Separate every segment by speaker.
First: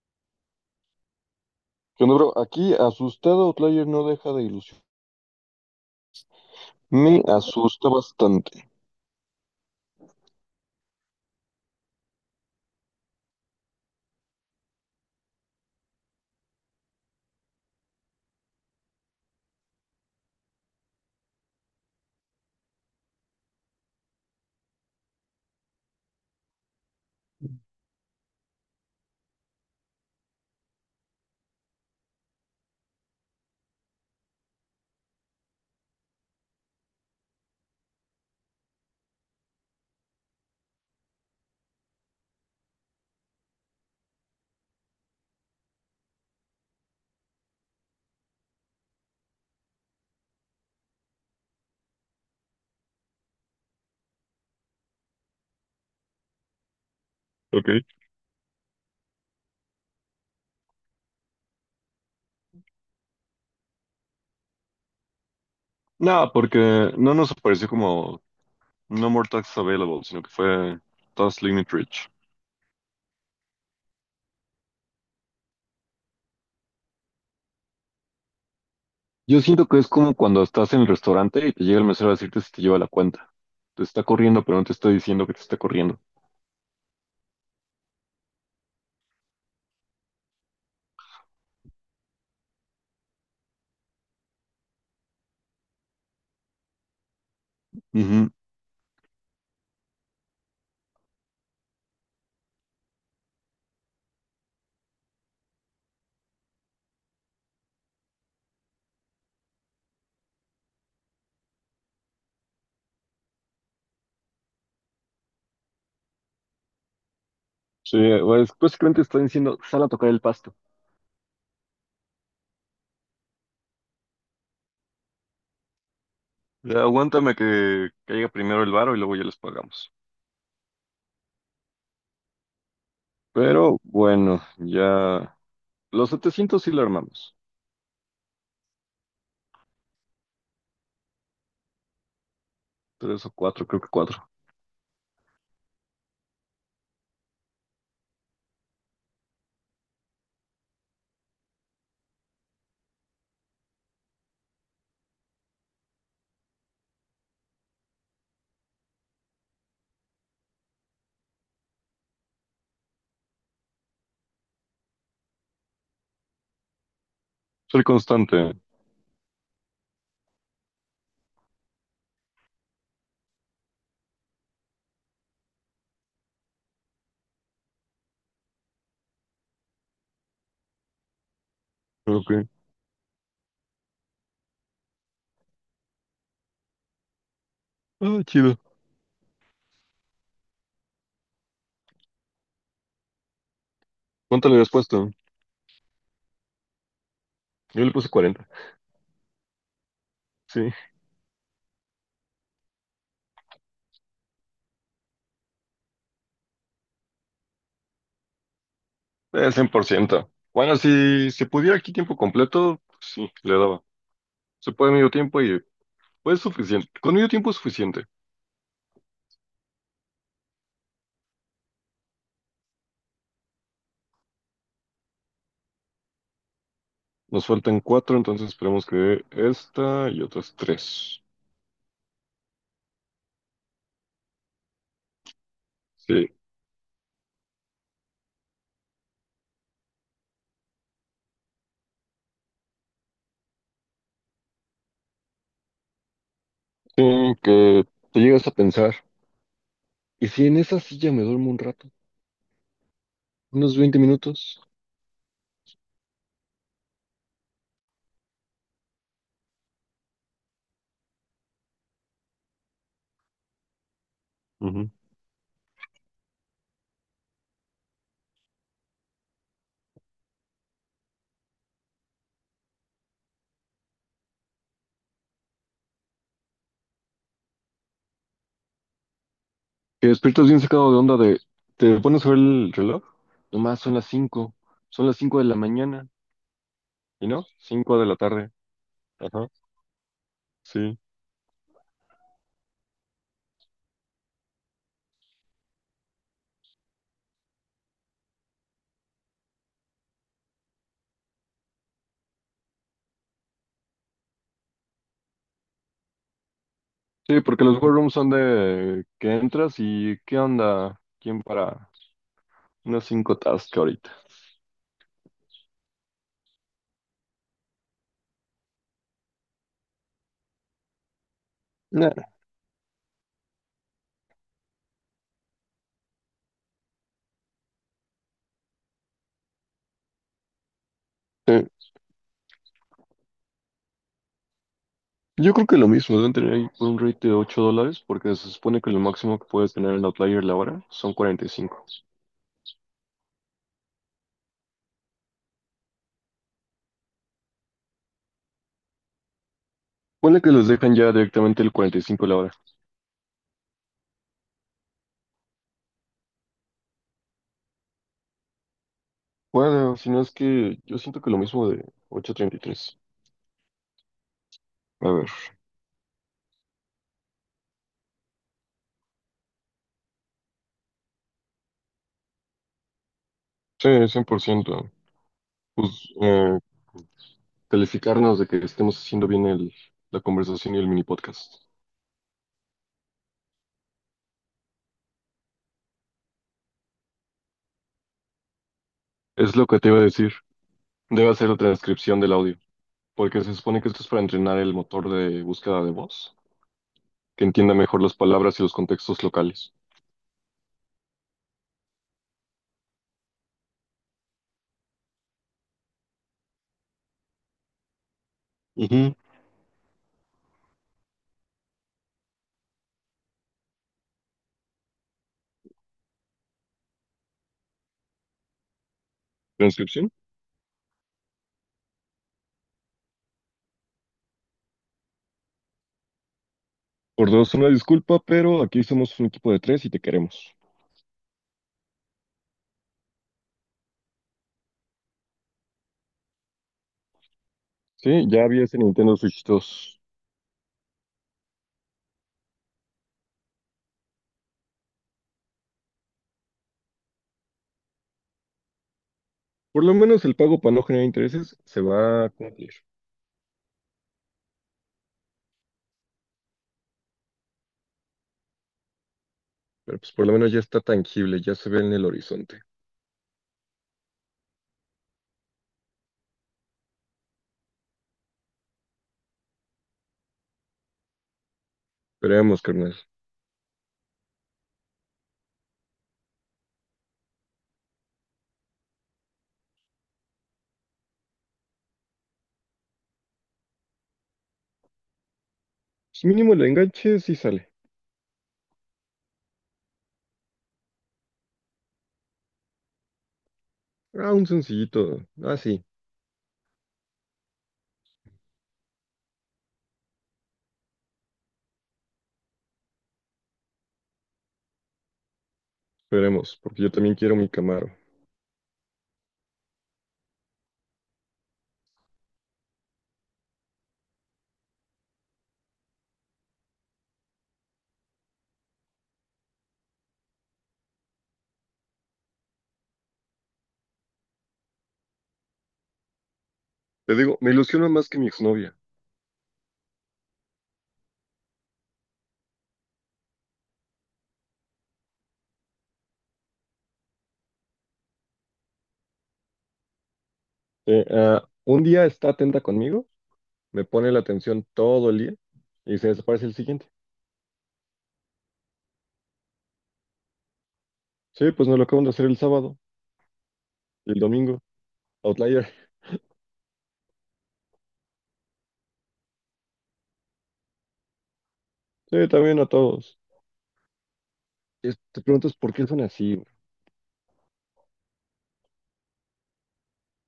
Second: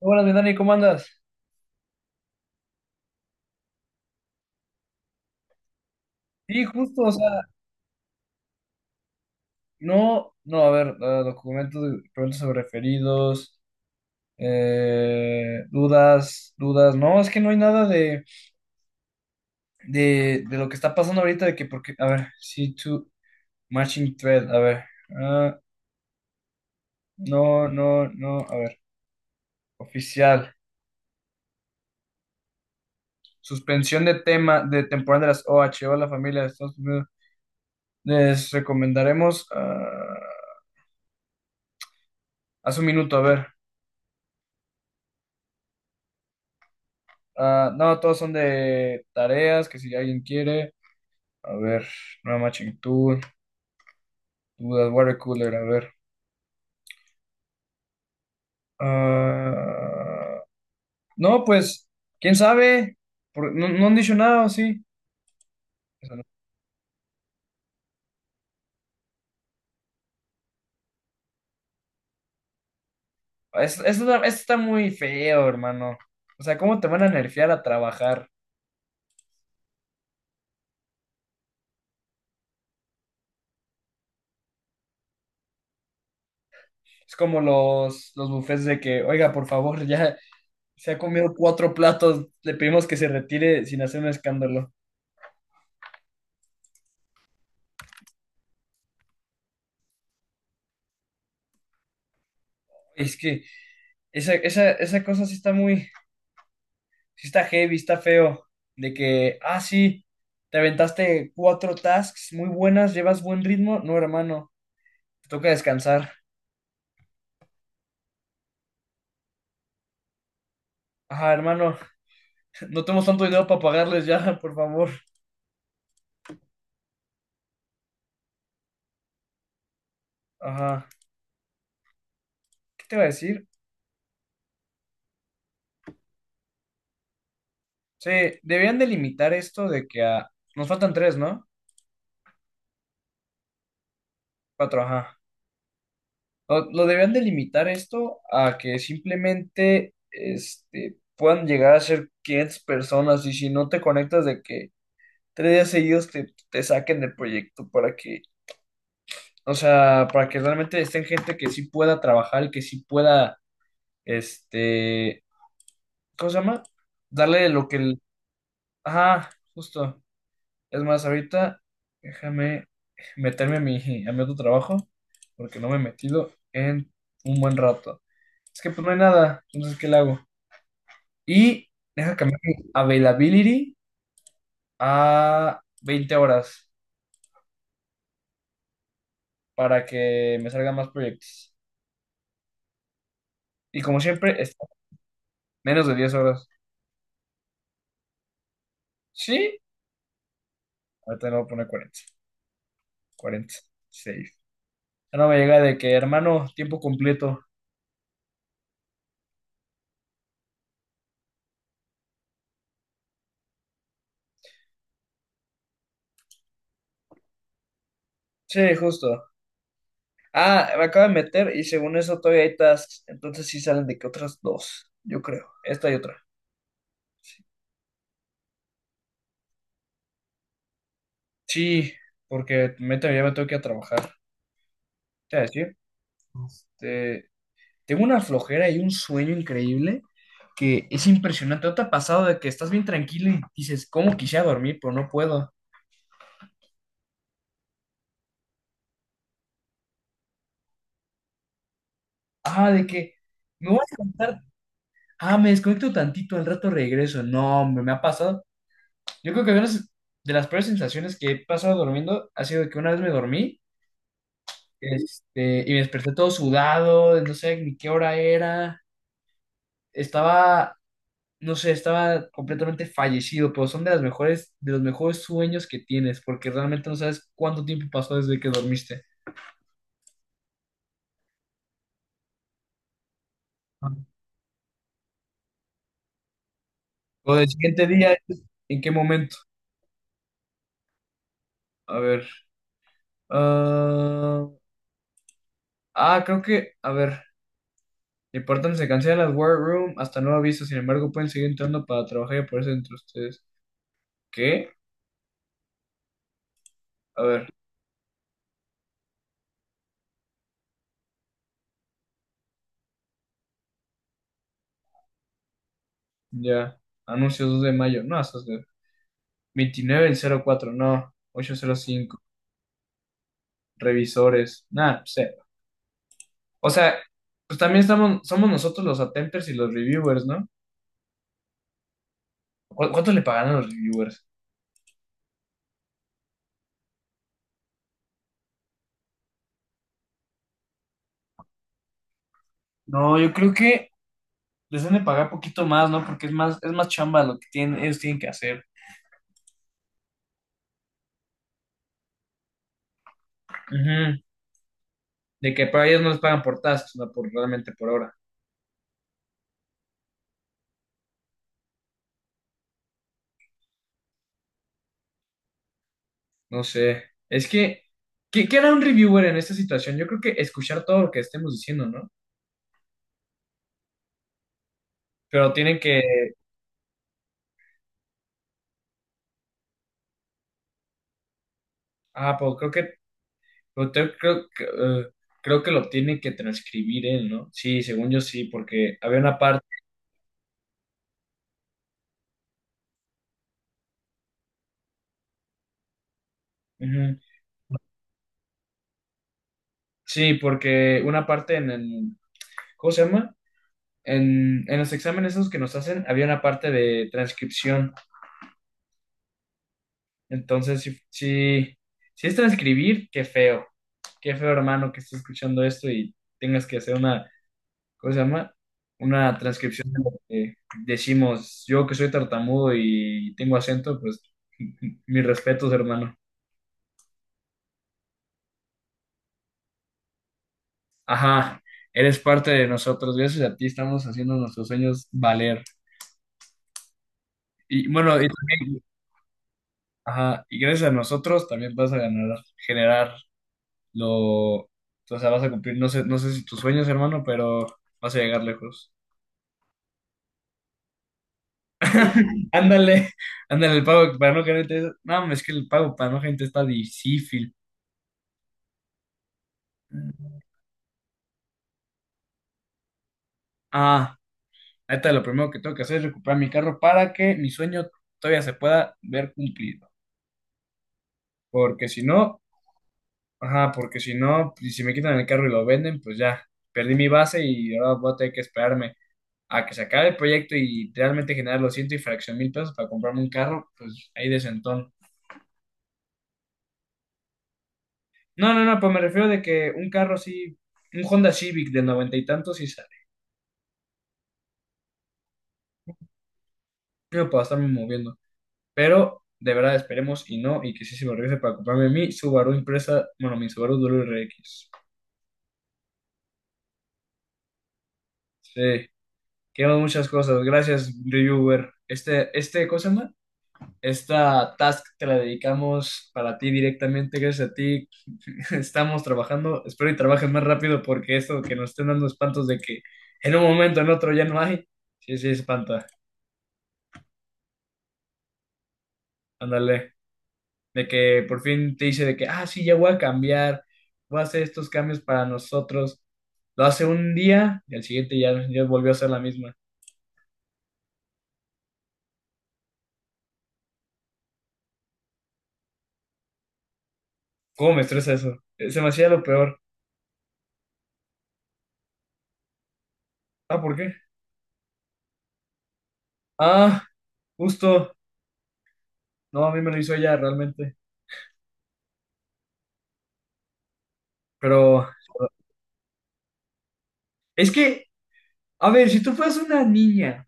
Speaker 1: Buenas mi Dani, ¿cómo andas?
Speaker 2: ¿Qué onda, bro? Aquí asustado, Outlier no deja de ilusión.
Speaker 1: Sí, justo, o
Speaker 2: Me
Speaker 1: sea,
Speaker 2: asusta bastante.
Speaker 1: no, no, a ver, documentos sobre referidos, dudas, no, es que no hay nada de lo que está pasando ahorita, de que, porque, a ver, C2, matching thread, a ver, ah, no, no, no, a ver, oficial, suspensión de tema, de temporada de las OH, la familia de Estados Unidos, les recomendaremos, hace un minuto, a ver. No, todos son de tareas, que si alguien quiere. A ver, no matching tool, dudas, water cooler, a ver.
Speaker 2: Ok.
Speaker 1: Ah, no, pues, quién sabe. No, no han dicho nada, ¿o sí? Eso no.
Speaker 2: No, porque no nos apareció como No More Tax Available, sino que fue Task Limit Reach.
Speaker 1: Esto está muy feo, hermano. O sea, ¿cómo te van a nerfear a trabajar?
Speaker 2: Yo siento que es como cuando estás en el restaurante y te llega el mesero a decirte si te lleva la cuenta. Te está corriendo, pero no te está diciendo que te está corriendo.
Speaker 1: Es como los bufés de que, oiga, por favor, ya se ha comido cuatro platos, le pedimos que se retire sin hacer un escándalo.
Speaker 2: Ujú.
Speaker 1: Es que esa cosa sí está muy, sí está heavy, está feo, de que, sí, te aventaste cuatro tasks muy buenas, llevas buen ritmo, no, hermano, te toca descansar.
Speaker 2: Sí, pues básicamente está diciendo, sal a tocar el pasto.
Speaker 1: Ajá, hermano, no tenemos tanto dinero para pagarles ya, por favor.
Speaker 2: Ya, aguántame que caiga primero el varo y luego ya les pagamos.
Speaker 1: Ajá, ¿qué te iba a decir?
Speaker 2: Pero bueno, ya los 700 sí lo armamos.
Speaker 1: Sí, debían delimitar esto Nos faltan tres, ¿no?
Speaker 2: Tres o cuatro, creo que cuatro.
Speaker 1: Cuatro, ajá. Lo debían delimitar esto a que simplemente, este, puedan llegar a ser 500 personas y si no te conectas de que 3 días seguidos te saquen del proyecto para que o sea, para que realmente estén gente que sí pueda trabajar, y que sí pueda, este, ¿cómo se llama? Darle lo que
Speaker 2: Soy
Speaker 1: el...
Speaker 2: constante.
Speaker 1: Ajá, justo. Es más, ahorita déjame meterme a mi otro trabajo, porque no me he metido en un buen rato. Es que pues no hay nada, entonces, ¿qué le hago? Y deja
Speaker 2: Ok.
Speaker 1: cambiar mi availability a 20 horas
Speaker 2: Ah, chido.
Speaker 1: para que me salgan más proyectos. Y como siempre,
Speaker 2: ¿Cuánto le
Speaker 1: está
Speaker 2: habías puesto?
Speaker 1: menos de 10 horas.
Speaker 2: Yo le puse 40.
Speaker 1: Sí,
Speaker 2: Sí,
Speaker 1: ahorita le voy a poner 40, 46. Ya no me llega de que, hermano, tiempo completo.
Speaker 2: 100%. Bueno, si se pudiera aquí tiempo completo, sí, le daba. Se puede medio tiempo y pues suficiente. Con medio tiempo es suficiente.
Speaker 1: Sí, justo. Ah, me acabo de meter y según eso todavía hay tasks. Entonces sí salen de que otras dos, yo creo. Esta y otra.
Speaker 2: Nos faltan cuatro, entonces esperemos que esta y otras tres.
Speaker 1: Sí, porque ya me tengo que ir a trabajar. Te voy a decir,
Speaker 2: Sí.
Speaker 1: te- tengo una flojera y un sueño increíble que es impresionante. ¿No te ha pasado de que estás bien tranquilo y dices, cómo quisiera dormir, pero no puedo?
Speaker 2: Sí, que te llegas a pensar. ¿Y si en esa silla me duermo un rato?
Speaker 1: Ah, de que me
Speaker 2: Unos
Speaker 1: voy a
Speaker 2: 20
Speaker 1: desconectar.
Speaker 2: minutos.
Speaker 1: Ah, me desconecto tantito, al rato regreso. No, hombre, me ha pasado. Yo creo que una de las peores sensaciones que he pasado durmiendo ha sido que una vez me dormí,
Speaker 2: Ujú.
Speaker 1: este, y me desperté todo sudado, no sé ni qué hora era, estaba, no sé, estaba completamente fallecido, pero son de las mejores, de los mejores sueños que tienes, porque realmente no sabes cuánto tiempo pasó desde que dormiste.
Speaker 2: Que despiertas bien sacado de onda de. Te pones a ver el reloj. Nomás son
Speaker 1: Ah.
Speaker 2: las 5. Son las cinco de la mañana. ¿Y
Speaker 1: O
Speaker 2: no?
Speaker 1: del siguiente
Speaker 2: 5 de
Speaker 1: día,
Speaker 2: la tarde.
Speaker 1: ¿en qué momento?
Speaker 2: Ajá. Sí.
Speaker 1: A ver. ah, Creo que, a ver, el se cancela las War Room hasta nuevo aviso, sin embargo pueden seguir entrando para trabajar y aparecer entre ustedes. ¿Qué? A
Speaker 2: Sí,
Speaker 1: ver,
Speaker 2: porque los war rooms son de que entras y ¿qué onda? ¿Quién para unas cinco tasks ahorita?
Speaker 1: ya. Anuncios 2 de mayo. No, eso es de 29 del 04, no. 805, Revisores. Nada, sé. O sea, pues también estamos, somos nosotros los attempters y los reviewers, ¿no?
Speaker 2: Eh,
Speaker 1: ¿Cuánto le pagan a los reviewers?
Speaker 2: yo creo que lo mismo, deben tener ahí un rate de $8 porque se supone que lo máximo que puedes tener el Outlier la hora son 45.
Speaker 1: No, yo creo que les deben de pagar poquito más, ¿no? Porque es más chamba lo que tienen, ellos tienen que hacer.
Speaker 2: Ponle que los dejan ya directamente el 45 la hora.
Speaker 1: Ujú. De que para ellos no les pagan por tasks, no por realmente por hora.
Speaker 2: Bueno, si no es que yo siento que lo mismo de 8.33. A ver,
Speaker 1: No sé. Es que, ¿qué hará un reviewer en esta situación? Yo creo que escuchar todo lo que estemos diciendo, ¿no?
Speaker 2: sí, 100%.
Speaker 1: Pero tienen
Speaker 2: Pues
Speaker 1: que,
Speaker 2: calificarnos de que estemos haciendo bien la conversación y el mini podcast.
Speaker 1: pues creo que, pero creo que lo tiene que transcribir él, ¿no? Sí, según yo sí, porque había una
Speaker 2: Es
Speaker 1: parte,
Speaker 2: lo que te iba a decir. Debe hacer la transcripción del audio porque se supone que esto es para entrenar el motor de búsqueda de voz,
Speaker 1: ujú,
Speaker 2: que entienda mejor las palabras y los contextos locales.
Speaker 1: sí, porque una parte en, el, ¿cómo se llama? En los exámenes esos que nos hacen, había una parte de transcripción.
Speaker 2: Ujú.
Speaker 1: Entonces, sí, sí, si es transcribir, qué feo, hermano, que estés escuchando esto y tengas que hacer una, ¿cómo se llama? Una transcripción de
Speaker 2: Transcripción.
Speaker 1: lo que decimos. Yo que soy tartamudo y tengo acento, pues mis respetos, hermano.
Speaker 2: Por dos, una disculpa, pero aquí somos un equipo de tres y te queremos.
Speaker 1: Ajá, eres parte de nosotros. Gracias a ti estamos haciendo nuestros sueños valer. Y bueno,
Speaker 2: Sí,
Speaker 1: y
Speaker 2: ya había ese
Speaker 1: también,
Speaker 2: Nintendo Switch 2.
Speaker 1: ajá, y gracias a nosotros también vas a ganar, generar lo, o sea, vas a cumplir, no sé, no sé si tus sueños, hermano, pero vas a llegar lejos.
Speaker 2: Por lo menos el pago para no generar intereses se va a cumplir.
Speaker 1: Ándale, ándale, el pago para no gente, no, es que el pago para no gente está difícil.
Speaker 2: Pero pues por lo menos ya está tangible, ya se ve en el horizonte.
Speaker 1: Ah, ahorita lo primero que tengo que hacer es recuperar mi carro para que mi sueño todavía se pueda ver cumplido. Porque si no,
Speaker 2: Esperemos, carnal.
Speaker 1: ajá, porque si no, y si me quitan el carro y lo venden, pues ya, perdí mi base y ahora voy a tener que esperarme a que se acabe el proyecto y realmente generar los ciento y fracción mil pesos para comprarme un carro, pues ahí de sentón.
Speaker 2: Pues mínimo el enganche sí sale.
Speaker 1: No, no, no, pues me refiero de que un carro así, un Honda Civic de noventa y tantos sí sale.
Speaker 2: Ah, un sencillito. Ah, sí.
Speaker 1: Yo puedo estarme moviendo. Pero de verdad esperemos y no, y que sí se me regrese para comprarme mi Subaru impresa, bueno, mi Subaru WRX.
Speaker 2: Esperemos, porque yo también quiero mi Camaro.
Speaker 1: Sí, queremos muchas cosas. Gracias, reviewer. ¿Cómo se llama? Esta task te la dedicamos para ti directamente, gracias a ti. Estamos trabajando, espero y trabajes más rápido porque esto que nos estén dando espantos de que en un momento, en otro ya no hay, sí, sí, espanta.
Speaker 2: Te digo, me ilusiona más que mi exnovia.
Speaker 1: Ándale. De que por fin te dice de que, sí, ya voy a cambiar, voy a hacer estos cambios para nosotros. Lo hace un día y al siguiente ya volvió a ser la misma.
Speaker 2: Un día está atenta conmigo, me pone la atención todo el día y se desaparece el siguiente.
Speaker 1: ¿Cómo me estresa eso? Se me hacía lo peor.
Speaker 2: Sí, pues nos lo acaban de hacer el sábado.
Speaker 1: Ah, ¿por qué?
Speaker 2: El domingo, Outlier.
Speaker 1: Ah, justo. No, a mí me lo hizo ella realmente.
Speaker 2: Sí, también a todos.
Speaker 1: Pero
Speaker 2: Te preguntas por qué son así, bro.
Speaker 1: es que, a ver, si tú fueras una niña,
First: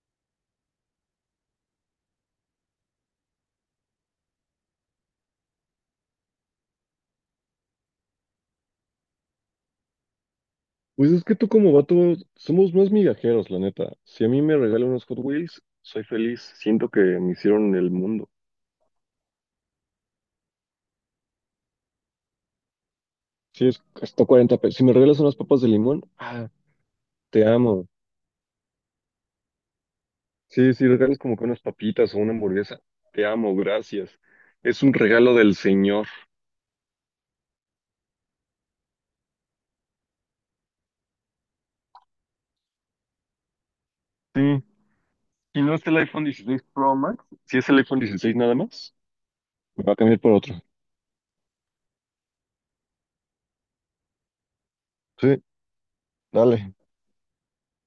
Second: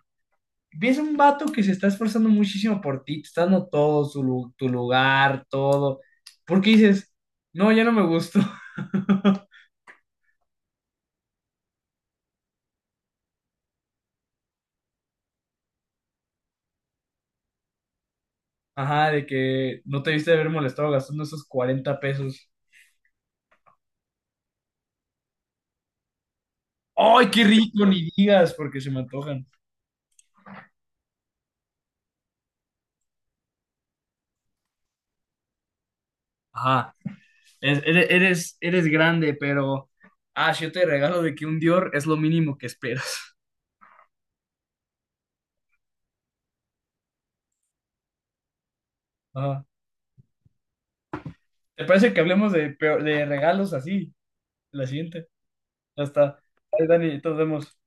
Speaker 1: ves un vato que se está esforzando muchísimo por ti, te está dando todo, tu lugar, todo, ¿por qué dices, no, ya no me gustó?
Speaker 2: Pues es que tú como vato, somos más migajeros, la neta. Si a mí me regalan unos Hot Wheels, soy feliz. Siento que me hicieron el mundo.
Speaker 1: Ajá, de que no te debiste de haber molestado gastando esos 40 pesos.
Speaker 2: Sí, es hasta 40 pesos. Si me regalas unas papas de limón, ah,
Speaker 1: ¡Ay, qué
Speaker 2: te
Speaker 1: rico!
Speaker 2: amo.
Speaker 1: Ni digas, porque se me antojan.
Speaker 2: Sí, si regalas como que unas papitas o una hamburguesa, te amo, gracias. Es un regalo del Señor.
Speaker 1: Ajá, eres, eres, eres grande, pero... Ah, si yo te regalo de que un Dior es lo mínimo que esperas.
Speaker 2: Sí, si no es el iPhone 16 Pro Max, si es el iPhone 16 nada más,
Speaker 1: Ajá.
Speaker 2: me va a cambiar por otro.
Speaker 1: ¿Te parece que hablemos de, de regalos así? La siguiente.
Speaker 2: Sí,
Speaker 1: Ya está.
Speaker 2: dale.
Speaker 1: Ahí, Dani, nos vemos.